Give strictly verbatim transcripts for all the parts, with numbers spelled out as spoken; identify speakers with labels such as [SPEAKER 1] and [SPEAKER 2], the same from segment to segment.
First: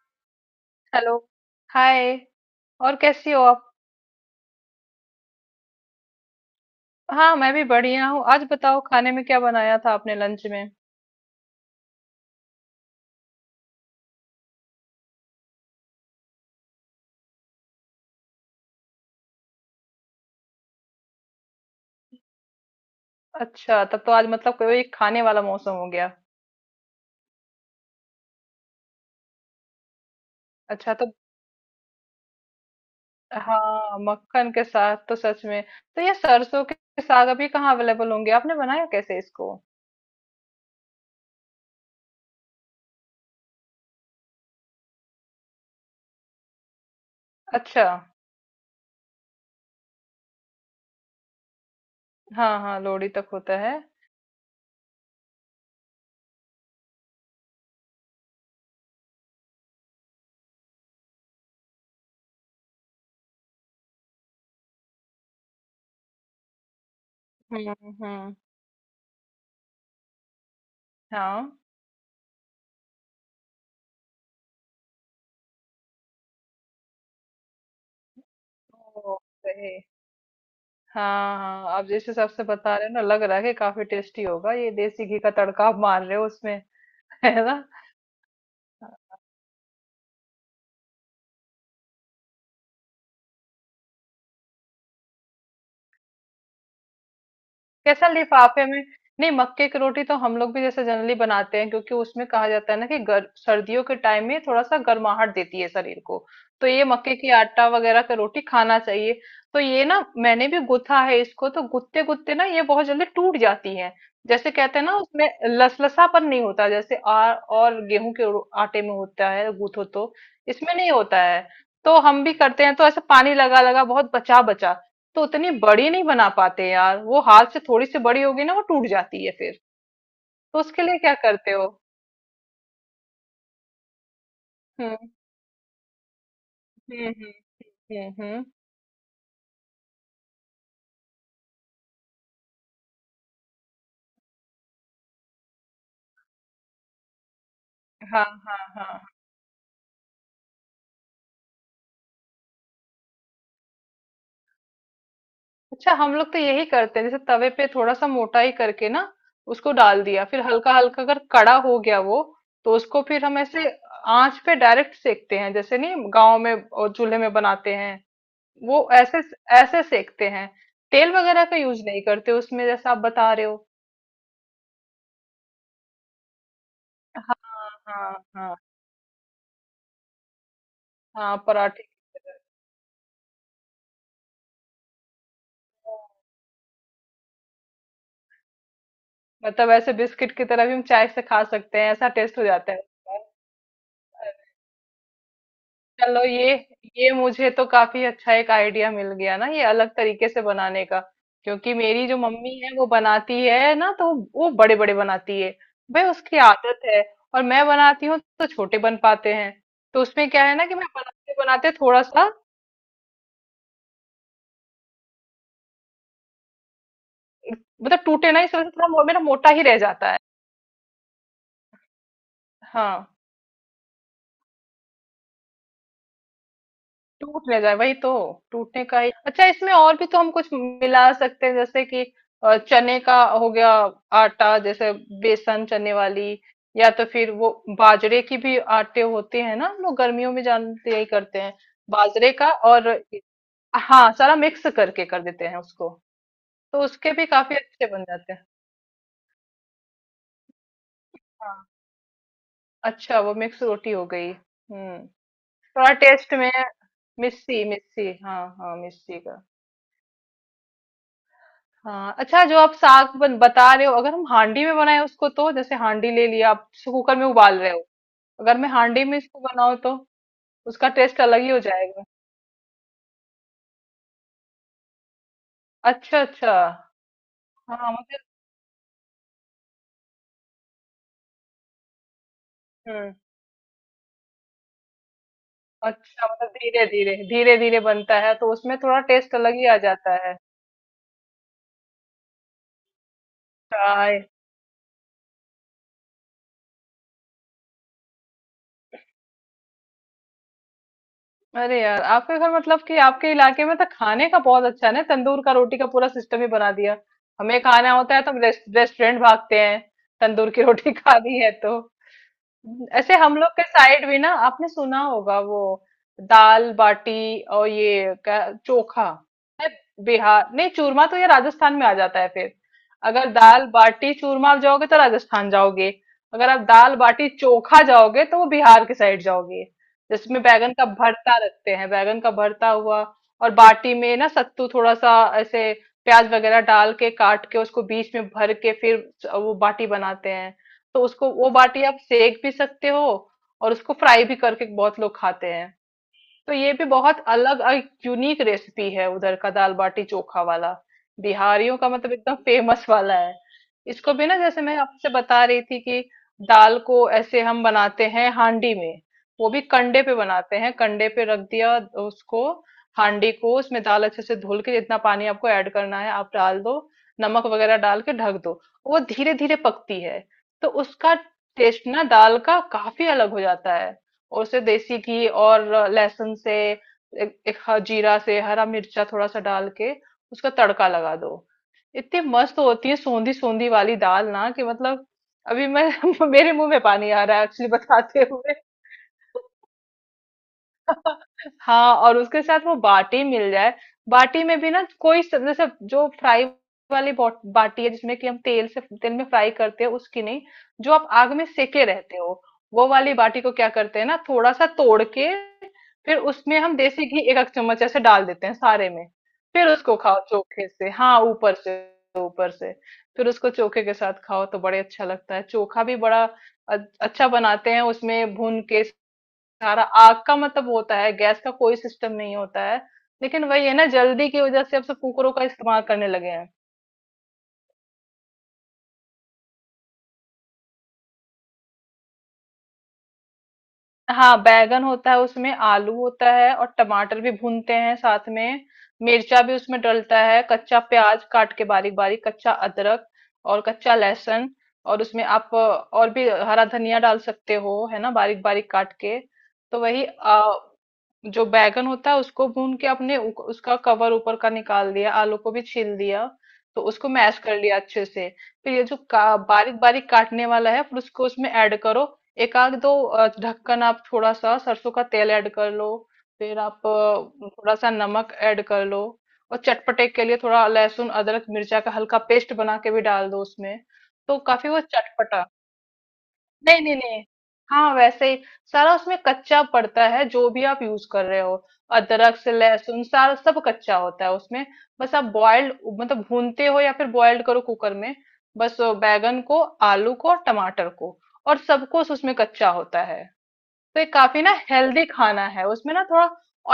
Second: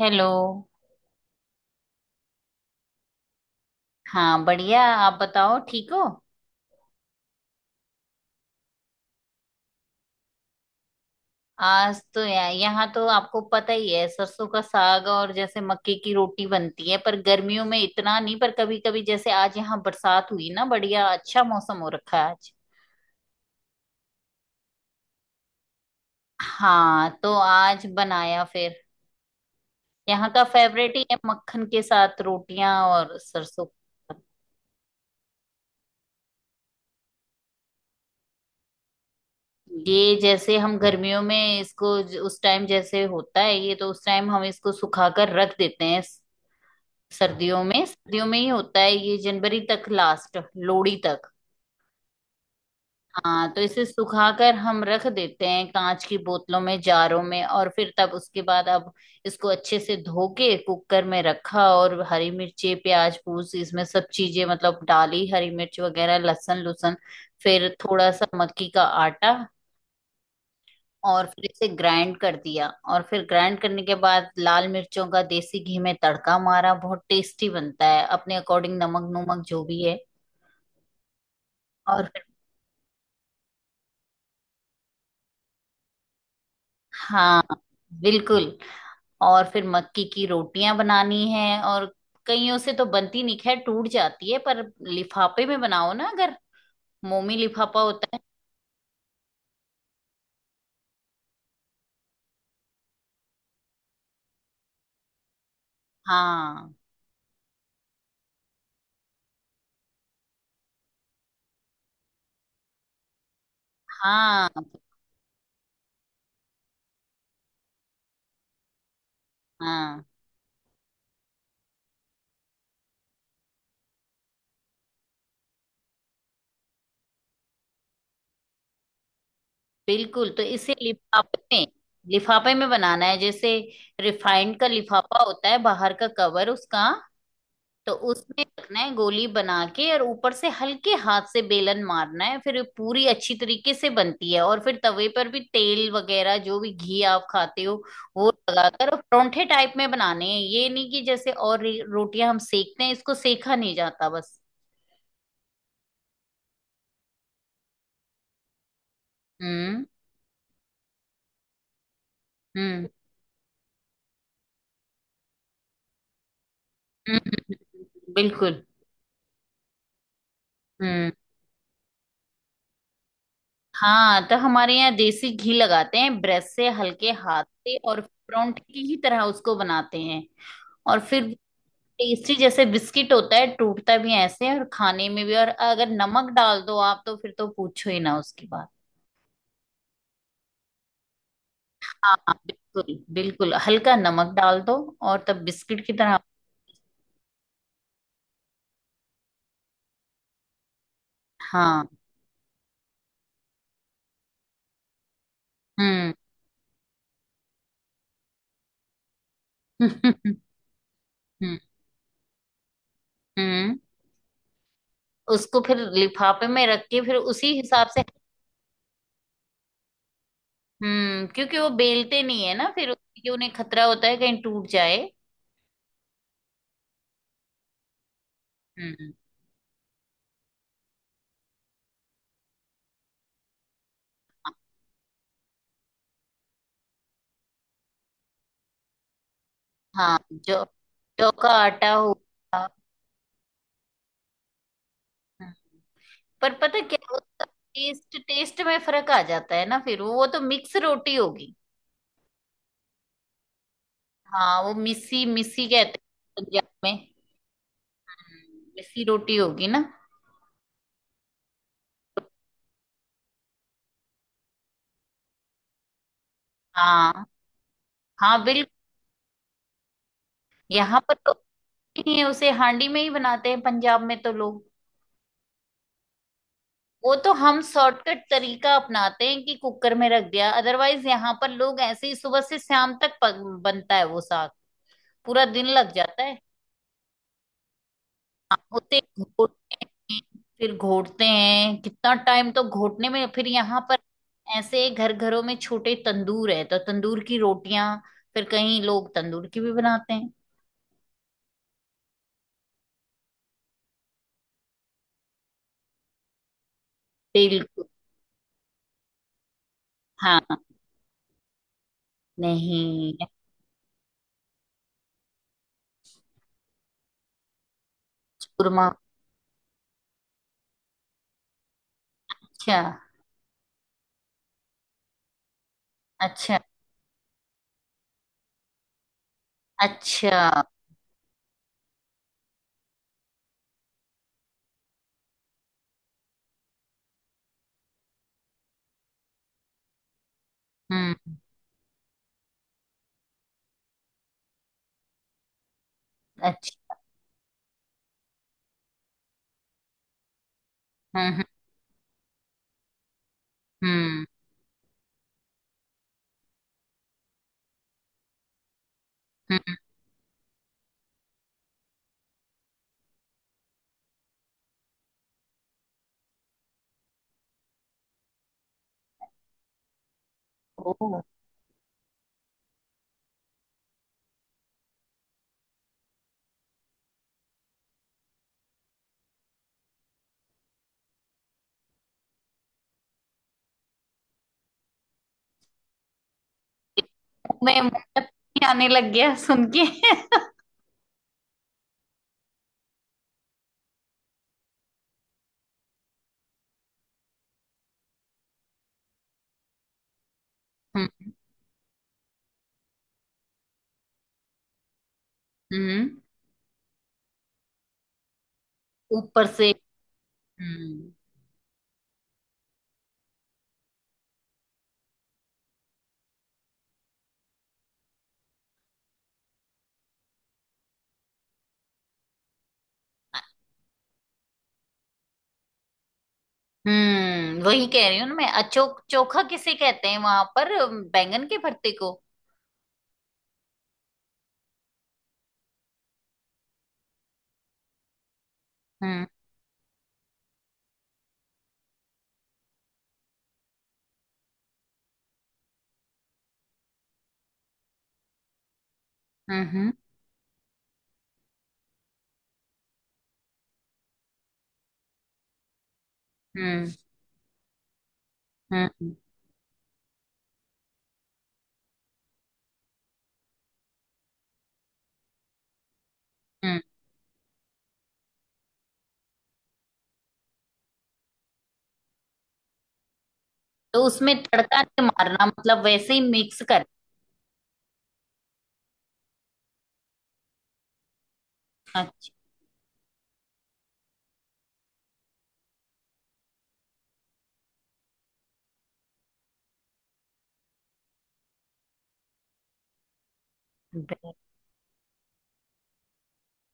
[SPEAKER 1] Hello.
[SPEAKER 2] Hello. Hi. और कैसी हो आप?
[SPEAKER 1] हाँ बढ़िया, आप बताओ, ठीक हो?
[SPEAKER 2] हाँ मैं भी बढ़िया हूँ। आज बताओ खाने में क्या बनाया था आपने लंच में?
[SPEAKER 1] आज तो या, यहाँ तो आपको पता ही है, सरसों का साग, और जैसे मक्के की रोटी बनती है, पर गर्मियों में इतना नहीं, पर कभी कभी जैसे आज यहाँ बरसात हुई ना, बढ़िया अच्छा मौसम हो रखा है आज।
[SPEAKER 2] अच्छा, तब तो आज मतलब कोई खाने वाला मौसम हो गया।
[SPEAKER 1] हाँ तो आज बनाया फिर। यहाँ का
[SPEAKER 2] अच्छा,
[SPEAKER 1] फेवरेट ही
[SPEAKER 2] तो
[SPEAKER 1] है, मक्खन के साथ रोटियां और सरसों
[SPEAKER 2] हाँ,
[SPEAKER 1] का
[SPEAKER 2] मक्खन के साथ तो सच में। तो ये सरसों के साग अभी कहाँ अवेलेबल होंगे? आपने बनाया कैसे इसको?
[SPEAKER 1] साग। ये जैसे हम गर्मियों में इसको ज- उस टाइम जैसे होता है, ये तो उस टाइम हम इसको सुखाकर रख देते हैं। सर्दियों में
[SPEAKER 2] अच्छा।
[SPEAKER 1] सर्दियों में ही होता है ये, जनवरी तक, लास्ट लोहड़ी तक।
[SPEAKER 2] हाँ हाँ, लोहड़ी तक
[SPEAKER 1] हाँ
[SPEAKER 2] होता
[SPEAKER 1] तो
[SPEAKER 2] है।
[SPEAKER 1] इसे सुखाकर हम रख देते हैं कांच की बोतलों में, जारों में, और फिर तब उसके बाद अब इसको अच्छे से धो के कुकर में रखा, और हरी मिर्ची, प्याज पूस, इसमें सब चीजें मतलब डाली, हरी मिर्च वगैरह, लहसुन लुसन, फिर
[SPEAKER 2] हम्म।
[SPEAKER 1] थोड़ा सा
[SPEAKER 2] हम्म।
[SPEAKER 1] मक्की का आटा, और फिर
[SPEAKER 2] हाँ।
[SPEAKER 1] इसे ग्राइंड कर दिया। और फिर ग्राइंड करने के बाद लाल मिर्चों का देसी घी में तड़का मारा। बहुत टेस्टी बनता है, अपने अकॉर्डिंग नमक
[SPEAKER 2] ओ,
[SPEAKER 1] नुमक जो
[SPEAKER 2] सही।
[SPEAKER 1] भी है।
[SPEAKER 2] हाँ हाँ, आप
[SPEAKER 1] और
[SPEAKER 2] जिस
[SPEAKER 1] फिर
[SPEAKER 2] हिसाब से बता रहे हो ना, लग रहा है कि काफी टेस्टी होगा। ये देसी घी का तड़का आप मार रहे हो उसमें है
[SPEAKER 1] हाँ,
[SPEAKER 2] ना।
[SPEAKER 1] बिल्कुल। और फिर मक्की की रोटियां बनानी है, और कईयों से तो बनती नहीं, खैर टूट जाती है, पर लिफाफे में बनाओ ना अगर। मोमी लिफाफा होता
[SPEAKER 2] कैसा
[SPEAKER 1] है।
[SPEAKER 2] लिफाफे में? नहीं, मक्के की रोटी तो हम लोग भी जैसे जनरली बनाते हैं क्योंकि उसमें कहा जाता है ना कि गर, सर्दियों के टाइम में थोड़ा सा गर्माहट देती है शरीर को। तो
[SPEAKER 1] हाँ।
[SPEAKER 2] ये मक्के की आटा वगैरह का रोटी खाना चाहिए। तो ये ना मैंने भी गुथा है, इसको तो गुत्ते गुत्ते ना ये बहुत जल्दी टूट जाती है।
[SPEAKER 1] हाँ।
[SPEAKER 2] जैसे कहते हैं ना, उसमें लसलसापन नहीं होता जैसे आ, और गेहूं के रो- आटे में होता है गूथो
[SPEAKER 1] हाँ
[SPEAKER 2] तो। इसमें नहीं होता है। तो हम भी करते हैं तो ऐसे पानी लगा लगा, बहुत बचा बचा। तो उतनी बड़ी नहीं बना पाते यार, वो हाथ से थोड़ी सी बड़ी होगी ना वो टूट जाती है फिर।
[SPEAKER 1] बिल्कुल, तो
[SPEAKER 2] तो
[SPEAKER 1] इसे
[SPEAKER 2] उसके लिए क्या
[SPEAKER 1] लिफाफे
[SPEAKER 2] करते
[SPEAKER 1] में,
[SPEAKER 2] हो?
[SPEAKER 1] लिफाफे में बनाना है। जैसे रिफाइंड का
[SPEAKER 2] हम्म
[SPEAKER 1] लिफाफा होता है, बाहर का कवर उसका।
[SPEAKER 2] हम्म।
[SPEAKER 1] तो
[SPEAKER 2] हम्म हम्म।
[SPEAKER 1] उसमें
[SPEAKER 2] हम्म।
[SPEAKER 1] रखना है गोली बना के, और ऊपर से हल्के हाथ से बेलन मारना है, फिर ये पूरी अच्छी तरीके से बनती है। और फिर तवे पर भी तेल वगैरह, जो भी घी आप खाते हो,
[SPEAKER 2] हाँ
[SPEAKER 1] वो
[SPEAKER 2] हाँ हाँ
[SPEAKER 1] लगाकर,
[SPEAKER 2] हाँ।
[SPEAKER 1] और परोंठे टाइप में बनाने हैं। ये नहीं कि जैसे और रे- रोटियां हम सेकते हैं, इसको सेका नहीं जाता बस।
[SPEAKER 2] अच्छा, हम लोग तो यही करते हैं, जैसे तवे पे थोड़ा सा मोटा ही करके ना उसको
[SPEAKER 1] हम्म।
[SPEAKER 2] डाल दिया, फिर हल्का हल्का अगर कड़ा हो गया वो, तो
[SPEAKER 1] हम्म।
[SPEAKER 2] उसको फिर हम ऐसे आंच पे डायरेक्ट सेकते हैं। जैसे नहीं, गांव में और
[SPEAKER 1] हम्म,
[SPEAKER 2] चूल्हे में
[SPEAKER 1] हम्म,
[SPEAKER 2] बनाते हैं
[SPEAKER 1] हम्म, बिल्कुल।
[SPEAKER 2] वो, ऐसे ऐसे सेकते हैं।
[SPEAKER 1] हम्म।
[SPEAKER 2] तेल वगैरह का यूज नहीं करते उसमें, जैसा आप बता रहे हो।
[SPEAKER 1] हाँ, तो हमारे यहाँ देसी घी लगाते हैं ब्रश से, हल्के
[SPEAKER 2] हाँ
[SPEAKER 1] हाथ से, और
[SPEAKER 2] हाँ। हाँ
[SPEAKER 1] परोंठे की ही तरह उसको बनाते हैं। और फिर
[SPEAKER 2] हाँ पराठे।
[SPEAKER 1] टेस्टी, जैसे बिस्किट होता है, टूटता भी ऐसे है, और खाने में भी। और अगर नमक डाल दो आप तो फिर तो पूछो ही ना उसकी बात।
[SPEAKER 2] मतलब ऐसे बिस्किट की तरह भी हम चाय से खा सकते हैं, ऐसा
[SPEAKER 1] हाँ हाँ,
[SPEAKER 2] टेस्ट हो जाता है
[SPEAKER 1] बिल्कुल
[SPEAKER 2] उसका।
[SPEAKER 1] बिल्कुल, हल्का नमक डाल दो और तब बिस्किट की तरह।
[SPEAKER 2] चलो, ये ये मुझे तो काफी अच्छा एक आइडिया मिल गया ना, ये अलग तरीके से बनाने का। क्योंकि
[SPEAKER 1] हाँ।
[SPEAKER 2] मेरी जो मम्मी है वो बनाती है ना, तो वो बड़े बड़े बनाती है। भाई
[SPEAKER 1] हम्म।
[SPEAKER 2] उसकी आदत है। और मैं बनाती हूँ तो छोटे बन पाते हैं। तो
[SPEAKER 1] हम्म।
[SPEAKER 2] उसमें क्या है ना कि मैं बनाते बनाते थोड़ा सा,
[SPEAKER 1] हम्म, उसको फिर लिफाफे में रख के फिर उसी हिसाब
[SPEAKER 2] मतलब
[SPEAKER 1] से।
[SPEAKER 2] टूटे ना इस वजह से, थोड़ा मो- मेरा मोटा ही रह जाता है।
[SPEAKER 1] हम्म, क्योंकि वो बेलते नहीं है ना फिर,
[SPEAKER 2] हाँ,
[SPEAKER 1] क्योंकि उन्हें खतरा होता है कहीं टूट जाए।
[SPEAKER 2] टूट ना जाए वही तो। टूटने का ही।
[SPEAKER 1] हम्म।
[SPEAKER 2] अच्छा, इसमें और भी तो हम कुछ मिला सकते हैं जैसे कि अ, चने का हो गया, आटा जैसे, बेसन, चने वाली। या तो फिर वो बाजरे की भी आटे होते हैं ना, हम लोग
[SPEAKER 1] हाँ,
[SPEAKER 2] गर्मियों में
[SPEAKER 1] जो
[SPEAKER 2] जानते यही
[SPEAKER 1] जौ
[SPEAKER 2] करते
[SPEAKER 1] का
[SPEAKER 2] हैं।
[SPEAKER 1] आटा हो।
[SPEAKER 2] बाजरे का
[SPEAKER 1] हाँ,
[SPEAKER 2] और हाँ, सारा मिक्स करके कर देते हैं उसको।
[SPEAKER 1] पर
[SPEAKER 2] तो
[SPEAKER 1] पता क्या
[SPEAKER 2] उसके भी
[SPEAKER 1] होता,
[SPEAKER 2] काफी अच्छे बन
[SPEAKER 1] टेस्ट
[SPEAKER 2] जाते हैं।
[SPEAKER 1] टेस्ट में फर्क आ जाता है ना फिर, वो तो मिक्स रोटी होगी।
[SPEAKER 2] हाँ। अच्छा, वो मिक्स रोटी हो गई।
[SPEAKER 1] हाँ, वो
[SPEAKER 2] हम्म,
[SPEAKER 1] मिस्सी मिस्सी कहते
[SPEAKER 2] थोड़ा टेस्ट
[SPEAKER 1] हैं
[SPEAKER 2] में।
[SPEAKER 1] पंजाब में।
[SPEAKER 2] मिस्सी मिस्सी, हाँ
[SPEAKER 1] हम्म,
[SPEAKER 2] हाँ,
[SPEAKER 1] मिस्सी
[SPEAKER 2] मिस्सी
[SPEAKER 1] रोटी
[SPEAKER 2] का।
[SPEAKER 1] होगी ना।
[SPEAKER 2] हाँ। अच्छा, जो आप साग बन, बता रहे हो, अगर हम हांडी में बनाए उसको, तो जैसे हांडी ले लिया, आप जैसे कुकर
[SPEAKER 1] हाँ।
[SPEAKER 2] में उबाल रहे हो,
[SPEAKER 1] हाँ
[SPEAKER 2] अगर
[SPEAKER 1] बिल्कुल।
[SPEAKER 2] मैं हांडी में इसको बनाऊँ तो उसका
[SPEAKER 1] यहाँ पर
[SPEAKER 2] टेस्ट
[SPEAKER 1] तो
[SPEAKER 2] अलग ही हो जाएगा।
[SPEAKER 1] नहीं है, उसे हांडी में ही बनाते हैं पंजाब में तो लोग।
[SPEAKER 2] अच्छा अच्छा।
[SPEAKER 1] वो तो हम
[SPEAKER 2] हाँ
[SPEAKER 1] शॉर्टकट
[SPEAKER 2] मतलब।
[SPEAKER 1] तरीका अपनाते हैं कि कुकर में रख दिया, अदरवाइज यहाँ पर लोग ऐसे ही सुबह से शाम
[SPEAKER 2] हम्म।
[SPEAKER 1] तक पक, बनता है वो साग, पूरा दिन लग जाता
[SPEAKER 2] अच्छा,
[SPEAKER 1] है।
[SPEAKER 2] मतलब धीरे धीरे धीरे धीरे बनता है तो उसमें
[SPEAKER 1] होते
[SPEAKER 2] थोड़ा टेस्ट अलग ही
[SPEAKER 1] घोटते
[SPEAKER 2] आ जाता
[SPEAKER 1] हैं,
[SPEAKER 2] है।
[SPEAKER 1] फिर घोटते हैं, कितना टाइम तो घोटने में, फिर यहाँ पर
[SPEAKER 2] चाय।
[SPEAKER 1] ऐसे घर घरों में छोटे तंदूर है, तो तंदूर की रोटियां, फिर कहीं लोग तंदूर की भी बनाते हैं।
[SPEAKER 2] अरे यार, आपके घर मतलब कि आपके इलाके में तो खाने का बहुत अच्छा है ना, तंदूर का, रोटी का पूरा सिस्टम ही बना दिया। हमें
[SPEAKER 1] बिल्कुल।
[SPEAKER 2] खाना होता है तो हम रेस्ट, रेस्टोरेंट भागते हैं,
[SPEAKER 1] हाँ।
[SPEAKER 2] तंदूर की रोटी खानी है तो।
[SPEAKER 1] नहीं,
[SPEAKER 2] ऐसे हम लोग के साइड भी ना आपने सुना होगा, वो दाल बाटी, और ये क्या,
[SPEAKER 1] चूरमा।
[SPEAKER 2] चोखा है। बिहार, नहीं, चूरमा तो ये राजस्थान में आ जाता है फिर।
[SPEAKER 1] अच्छा।
[SPEAKER 2] अगर दाल बाटी चूरमा आप जाओगे तो राजस्थान जाओगे। अगर
[SPEAKER 1] अच्छा।
[SPEAKER 2] आप दाल बाटी चोखा जाओगे तो वो बिहार के साइड जाओगे।
[SPEAKER 1] अच्छा।
[SPEAKER 2] जिसमें बैगन का भरता रखते हैं, बैगन का भरता हुआ, और बाटी में ना सत्तू थोड़ा सा ऐसे प्याज वगैरह डाल के काट के, उसको बीच में भर के, फिर वो बाटी बनाते हैं। तो
[SPEAKER 1] हम्म।
[SPEAKER 2] उसको, वो बाटी आप सेक भी सकते हो और उसको फ्राई भी करके बहुत लोग खाते हैं। तो ये भी
[SPEAKER 1] अच्छा।
[SPEAKER 2] बहुत अलग और यूनिक रेसिपी है, उधर का दाल बाटी चोखा वाला।
[SPEAKER 1] हम्म।
[SPEAKER 2] बिहारियों का मतलब एकदम फेमस वाला है। इसको
[SPEAKER 1] हम्म।
[SPEAKER 2] भी ना, जैसे मैं आपसे बता रही थी कि दाल को ऐसे हम बनाते हैं हांडी में। वो भी
[SPEAKER 1] हम्म।
[SPEAKER 2] कंडे पे बनाते हैं, कंडे पे रख दिया उसको, हांडी को, उसमें दाल अच्छे से धुल के, जितना पानी आपको ऐड करना है आप डाल दो, नमक वगैरह डाल के ढक दो। वो धीरे धीरे पकती है। तो उसका
[SPEAKER 1] ओ,
[SPEAKER 2] टेस्ट ना दाल का काफी अलग हो जाता है। और उसे देसी घी और लहसुन से, एक, एक ह- जीरा से, हरा मिर्चा थोड़ा सा डाल के उसका तड़का लगा दो। इतनी मस्त होती है सोंधी सोंधी वाली दाल ना कि मतलब, अभी मैं मेरे मुंह में पानी आ रहा है एक्चुअली
[SPEAKER 1] मैं मुंह
[SPEAKER 2] बताते
[SPEAKER 1] में
[SPEAKER 2] हुए।
[SPEAKER 1] पानी आने लग गया सुन के।
[SPEAKER 2] हाँ, और उसके साथ वो बाटी मिल जाए। बाटी में भी ना कोई स- जैसे जो फ्राई वाली बॉट- बाटी है, जिसमें कि हम तेल से, तेल में फ्राई करते हैं, उसकी नहीं, जो आप
[SPEAKER 1] हम्म।
[SPEAKER 2] आग में सेके रहते हो, वो वाली बाटी को क्या करते हैं ना, थोड़ा सा तोड़ के
[SPEAKER 1] हम्म,
[SPEAKER 2] फिर उसमें हम देसी घी एक एक चम्मच ऐसे डाल देते हैं सारे में।
[SPEAKER 1] ऊपर
[SPEAKER 2] फिर
[SPEAKER 1] से।
[SPEAKER 2] उसको खाओ चोखे से।
[SPEAKER 1] हम्म।
[SPEAKER 2] हाँ, ऊपर से, ऊपर से, फिर उसको चोखे के साथ खाओ तो बड़े अच्छा लगता है। चोखा भी बड़ा अ- अच्छा बनाते हैं उसमें, भून के सारा। आग का मतलब होता है, गैस का कोई सिस्टम नहीं होता है। लेकिन वही है ना, जल्दी की वजह से अब सब कुकरों का इस्तेमाल करने लगे हैं।
[SPEAKER 1] हम्म, वही कह रही हूँ ना मैं, अचोक चोखा किसे कहते हैं वहां पर, बैंगन के भरते को।
[SPEAKER 2] हाँ, बैगन होता है उसमें, आलू होता है, और टमाटर भी भूनते हैं साथ में।
[SPEAKER 1] हम्म।
[SPEAKER 2] मिर्चा भी उसमें डलता है, कच्चा प्याज काट के बारीक बारीक, कच्चा अदरक और कच्चा लहसुन। और उसमें आप अ, और भी हरा धनिया डाल सकते हो है ना, बारीक बारीक काट के।
[SPEAKER 1] हम्म।
[SPEAKER 2] तो
[SPEAKER 1] हम्म।
[SPEAKER 2] वही आ, जो बैगन होता है उसको भून के आपने उ- उसका कवर ऊपर का निकाल दिया, आलू को भी छील दिया, तो
[SPEAKER 1] हम्म।
[SPEAKER 2] उसको मैश कर लिया अच्छे से। फिर ये जो
[SPEAKER 1] हम्म।
[SPEAKER 2] का, बारीक बारीक काटने वाला है फिर उसको उसमें ऐड करो। एक आध दो अ, ढक्कन आप थोड़ा सा सरसों का तेल ऐड कर लो। फिर
[SPEAKER 1] हम्म।
[SPEAKER 2] आप अ, थोड़ा सा नमक ऐड कर लो। और चटपटे के लिए थोड़ा लहसुन अदरक मिर्चा का हल्का पेस्ट बना के भी डाल दो उसमें।
[SPEAKER 1] तो उसमें
[SPEAKER 2] तो काफी
[SPEAKER 1] तड़का
[SPEAKER 2] वो
[SPEAKER 1] नहीं
[SPEAKER 2] चटपटा।
[SPEAKER 1] मारना, मतलब वैसे ही मिक्स
[SPEAKER 2] नहीं
[SPEAKER 1] कर।
[SPEAKER 2] नहीं नहीं, हाँ वैसे ही सारा उसमें कच्चा पड़ता है, जो भी आप यूज कर रहे हो।
[SPEAKER 1] अच्छा।
[SPEAKER 2] अदरक से लहसुन, सारा सब कच्चा होता है उसमें। बस आप बॉइल्ड, मतलब भूनते हो या फिर बॉइल्ड करो कुकर में, बस वो बैगन को, आलू को, और टमाटर को। और सब कुछ उसमें कच्चा होता है। तो ये
[SPEAKER 1] बे-
[SPEAKER 2] काफी ना हेल्दी खाना है उसमें, ना थोड़ा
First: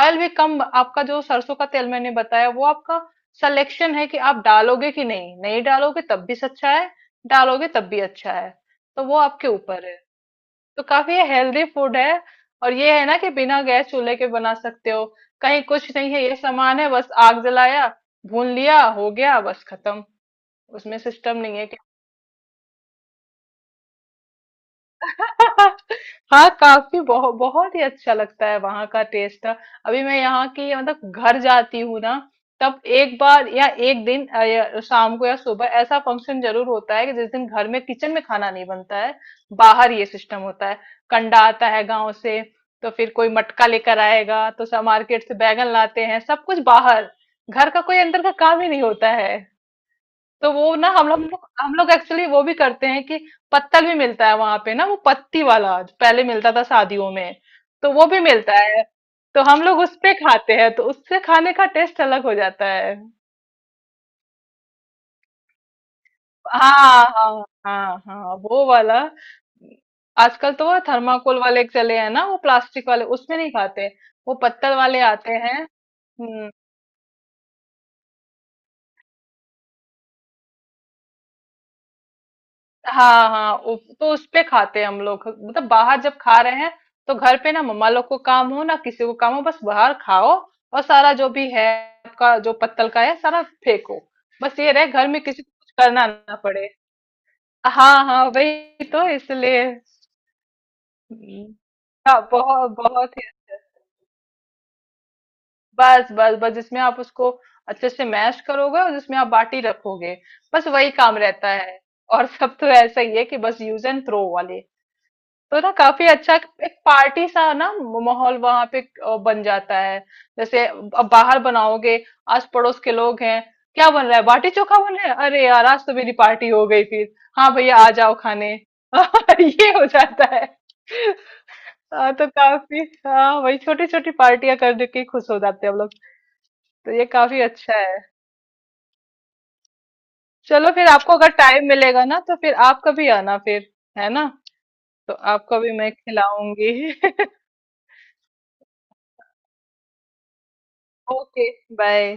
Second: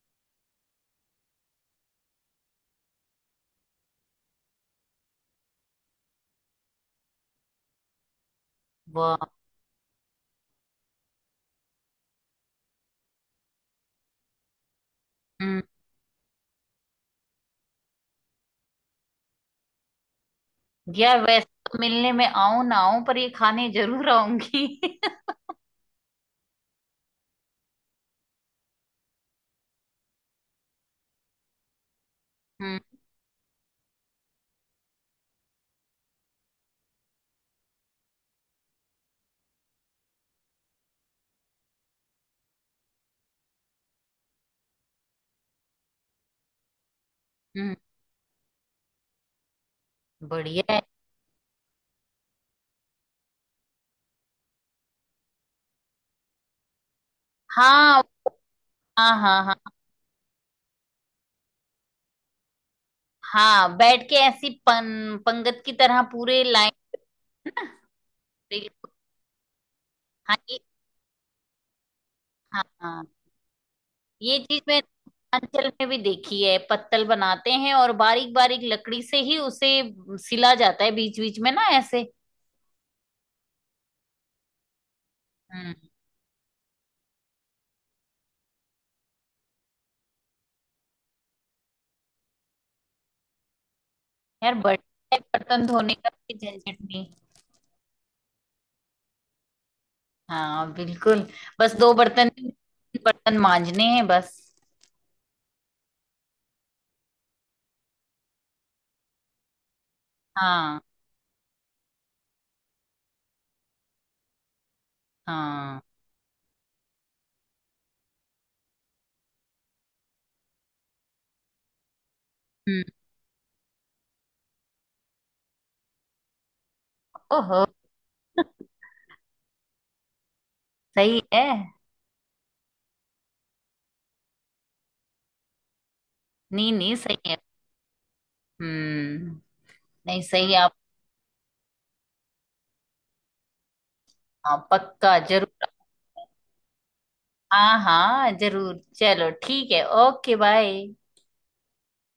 [SPEAKER 2] ऑयल भी कम। आपका जो सरसों का तेल मैंने बताया वो आपका सिलेक्शन है कि आप डालोगे कि नहीं, नहीं डालोगे तब भी अच्छा है, डालोगे तब भी अच्छा है। तो
[SPEAKER 1] वाह।
[SPEAKER 2] वो आपके ऊपर है। तो काफी हेल्दी फूड है। और ये है ना कि बिना गैस चूल्हे के बना सकते हो,
[SPEAKER 1] हम्म।
[SPEAKER 2] कहीं कुछ नहीं है, ये सामान है, बस आग जलाया, भून लिया, हो गया, बस खत्म। उसमें
[SPEAKER 1] यार
[SPEAKER 2] सिस्टम
[SPEAKER 1] वैसे
[SPEAKER 2] नहीं है।
[SPEAKER 1] तो मिलने में आऊं ना आऊं, पर ये खाने जरूर आऊंगी।
[SPEAKER 2] हाँ, काफी बहुत बहुत ही अच्छा लगता है वहां का टेस्ट। अभी मैं यहाँ की, मतलब घर जाती हूँ ना तब,
[SPEAKER 1] हम्म।
[SPEAKER 2] एक बार या एक दिन अ, या शाम को या सुबह ऐसा फंक्शन जरूर होता है कि जिस दिन घर में किचन में खाना नहीं बनता है, बाहर ये सिस्टम होता है। कंडा आता है गांव से, तो फिर कोई मटका लेकर आएगा, तो सब मार्केट से बैगन लाते हैं, सब कुछ बाहर। घर
[SPEAKER 1] हम्म,
[SPEAKER 2] का कोई अंदर का काम ही नहीं होता है। तो
[SPEAKER 1] बढ़िया
[SPEAKER 2] वो
[SPEAKER 1] है।
[SPEAKER 2] ना हम हम लोग हम लोग एक्चुअली वो भी करते हैं कि पत्तल भी मिलता है वहां पे ना, वो पत्ती वाला जो पहले मिलता था शादियों में, तो
[SPEAKER 1] हाँ
[SPEAKER 2] वो भी मिलता है।
[SPEAKER 1] हाँ
[SPEAKER 2] तो
[SPEAKER 1] हाँ हाँ।
[SPEAKER 2] हम लोग उस पे खाते हैं, तो उससे खाने का टेस्ट अलग हो जाता है।
[SPEAKER 1] हाँ, बैठ के ऐसी पं, पंगत की तरह पूरे लाइन।
[SPEAKER 2] हाँ हाँ हाँ, हाँ वो वाला।
[SPEAKER 1] हाँ
[SPEAKER 2] आजकल
[SPEAKER 1] ये-
[SPEAKER 2] तो वो थर्माकोल वाले चले हैं ना, वो
[SPEAKER 1] हाँ
[SPEAKER 2] प्लास्टिक वाले,
[SPEAKER 1] हाँ।
[SPEAKER 2] उसमें नहीं खाते, वो
[SPEAKER 1] ये चीज
[SPEAKER 2] पत्तल
[SPEAKER 1] मैं
[SPEAKER 2] वाले आते हैं।
[SPEAKER 1] अंचल में भी देखी
[SPEAKER 2] हम्म।
[SPEAKER 1] है, पत्तल बनाते हैं और बारीक बारीक लकड़ी से ही उसे सिला जाता है बीच बीच में ना ऐसे।
[SPEAKER 2] हाँ हाँ, उ- तो उस पे खाते हैं हम लोग मतलब
[SPEAKER 1] हम्म।
[SPEAKER 2] बाहर जब खा रहे हैं, तो घर पे ना मम्मा लोग को काम हो, ना किसी को काम हो, बस बाहर खाओ, और सारा जो भी है आपका जो पत्तल का है सारा फेंको।
[SPEAKER 1] यार,
[SPEAKER 2] बस ये रहे घर
[SPEAKER 1] बड़े
[SPEAKER 2] में किसी को
[SPEAKER 1] बर्तन
[SPEAKER 2] कुछ
[SPEAKER 1] धोने
[SPEAKER 2] करना
[SPEAKER 1] का भी
[SPEAKER 2] ना पड़े।
[SPEAKER 1] झंझट नहीं।
[SPEAKER 2] हाँ हाँ, वही तो इसलिए।
[SPEAKER 1] हाँ बिल्कुल।
[SPEAKER 2] हम्म,
[SPEAKER 1] बस दो
[SPEAKER 2] हाँ,
[SPEAKER 1] बर्तन,
[SPEAKER 2] बहुत बहुत ही
[SPEAKER 1] बर्तन
[SPEAKER 2] अच्छा।
[SPEAKER 1] मांजने हैं बस।
[SPEAKER 2] बस बस बस जिसमें आप उसको अच्छे से मैश करोगे, और जिसमें आप बाटी रखोगे, बस
[SPEAKER 1] हाँ।
[SPEAKER 2] वही काम रहता है। और सब तो ऐसा ही है कि बस यूज एंड थ्रो वाले। तो ना,
[SPEAKER 1] हाँ।
[SPEAKER 2] काफी अच्छा एक पार्टी सा ना माहौल वहां पे अ, बन जाता है। जैसे अब बाहर बनाओगे, आस पड़ोस
[SPEAKER 1] हम्म।
[SPEAKER 2] के लोग हैं, क्या बन रहा है, बाटी चोखा बन रहा है, अरे यार आज तो मेरी पार्टी हो गई फिर, हाँ
[SPEAKER 1] ओहो।
[SPEAKER 2] भैया आ जाओ खाने ये हो जाता है।
[SPEAKER 1] सही है।
[SPEAKER 2] हाँ तो काफी, हाँ वही छोटी छोटी पार्टियां करने के ही खुश हो जाते हैं हम लोग।
[SPEAKER 1] नहीं
[SPEAKER 2] तो
[SPEAKER 1] नहीं,
[SPEAKER 2] ये
[SPEAKER 1] सही है।
[SPEAKER 2] काफी अच्छा है।
[SPEAKER 1] हम्म। नहीं, सही है
[SPEAKER 2] चलो
[SPEAKER 1] आप।
[SPEAKER 2] फिर, आपको अगर टाइम मिलेगा ना तो फिर आप कभी आना फिर, है ना,
[SPEAKER 1] हाँ,
[SPEAKER 2] तो
[SPEAKER 1] पक्का जरूर।
[SPEAKER 2] आपको भी मैं खिलाऊंगी।
[SPEAKER 1] हाँ हाँ जरूर, चलो ठीक है, ओके बाय।
[SPEAKER 2] Okay, bye.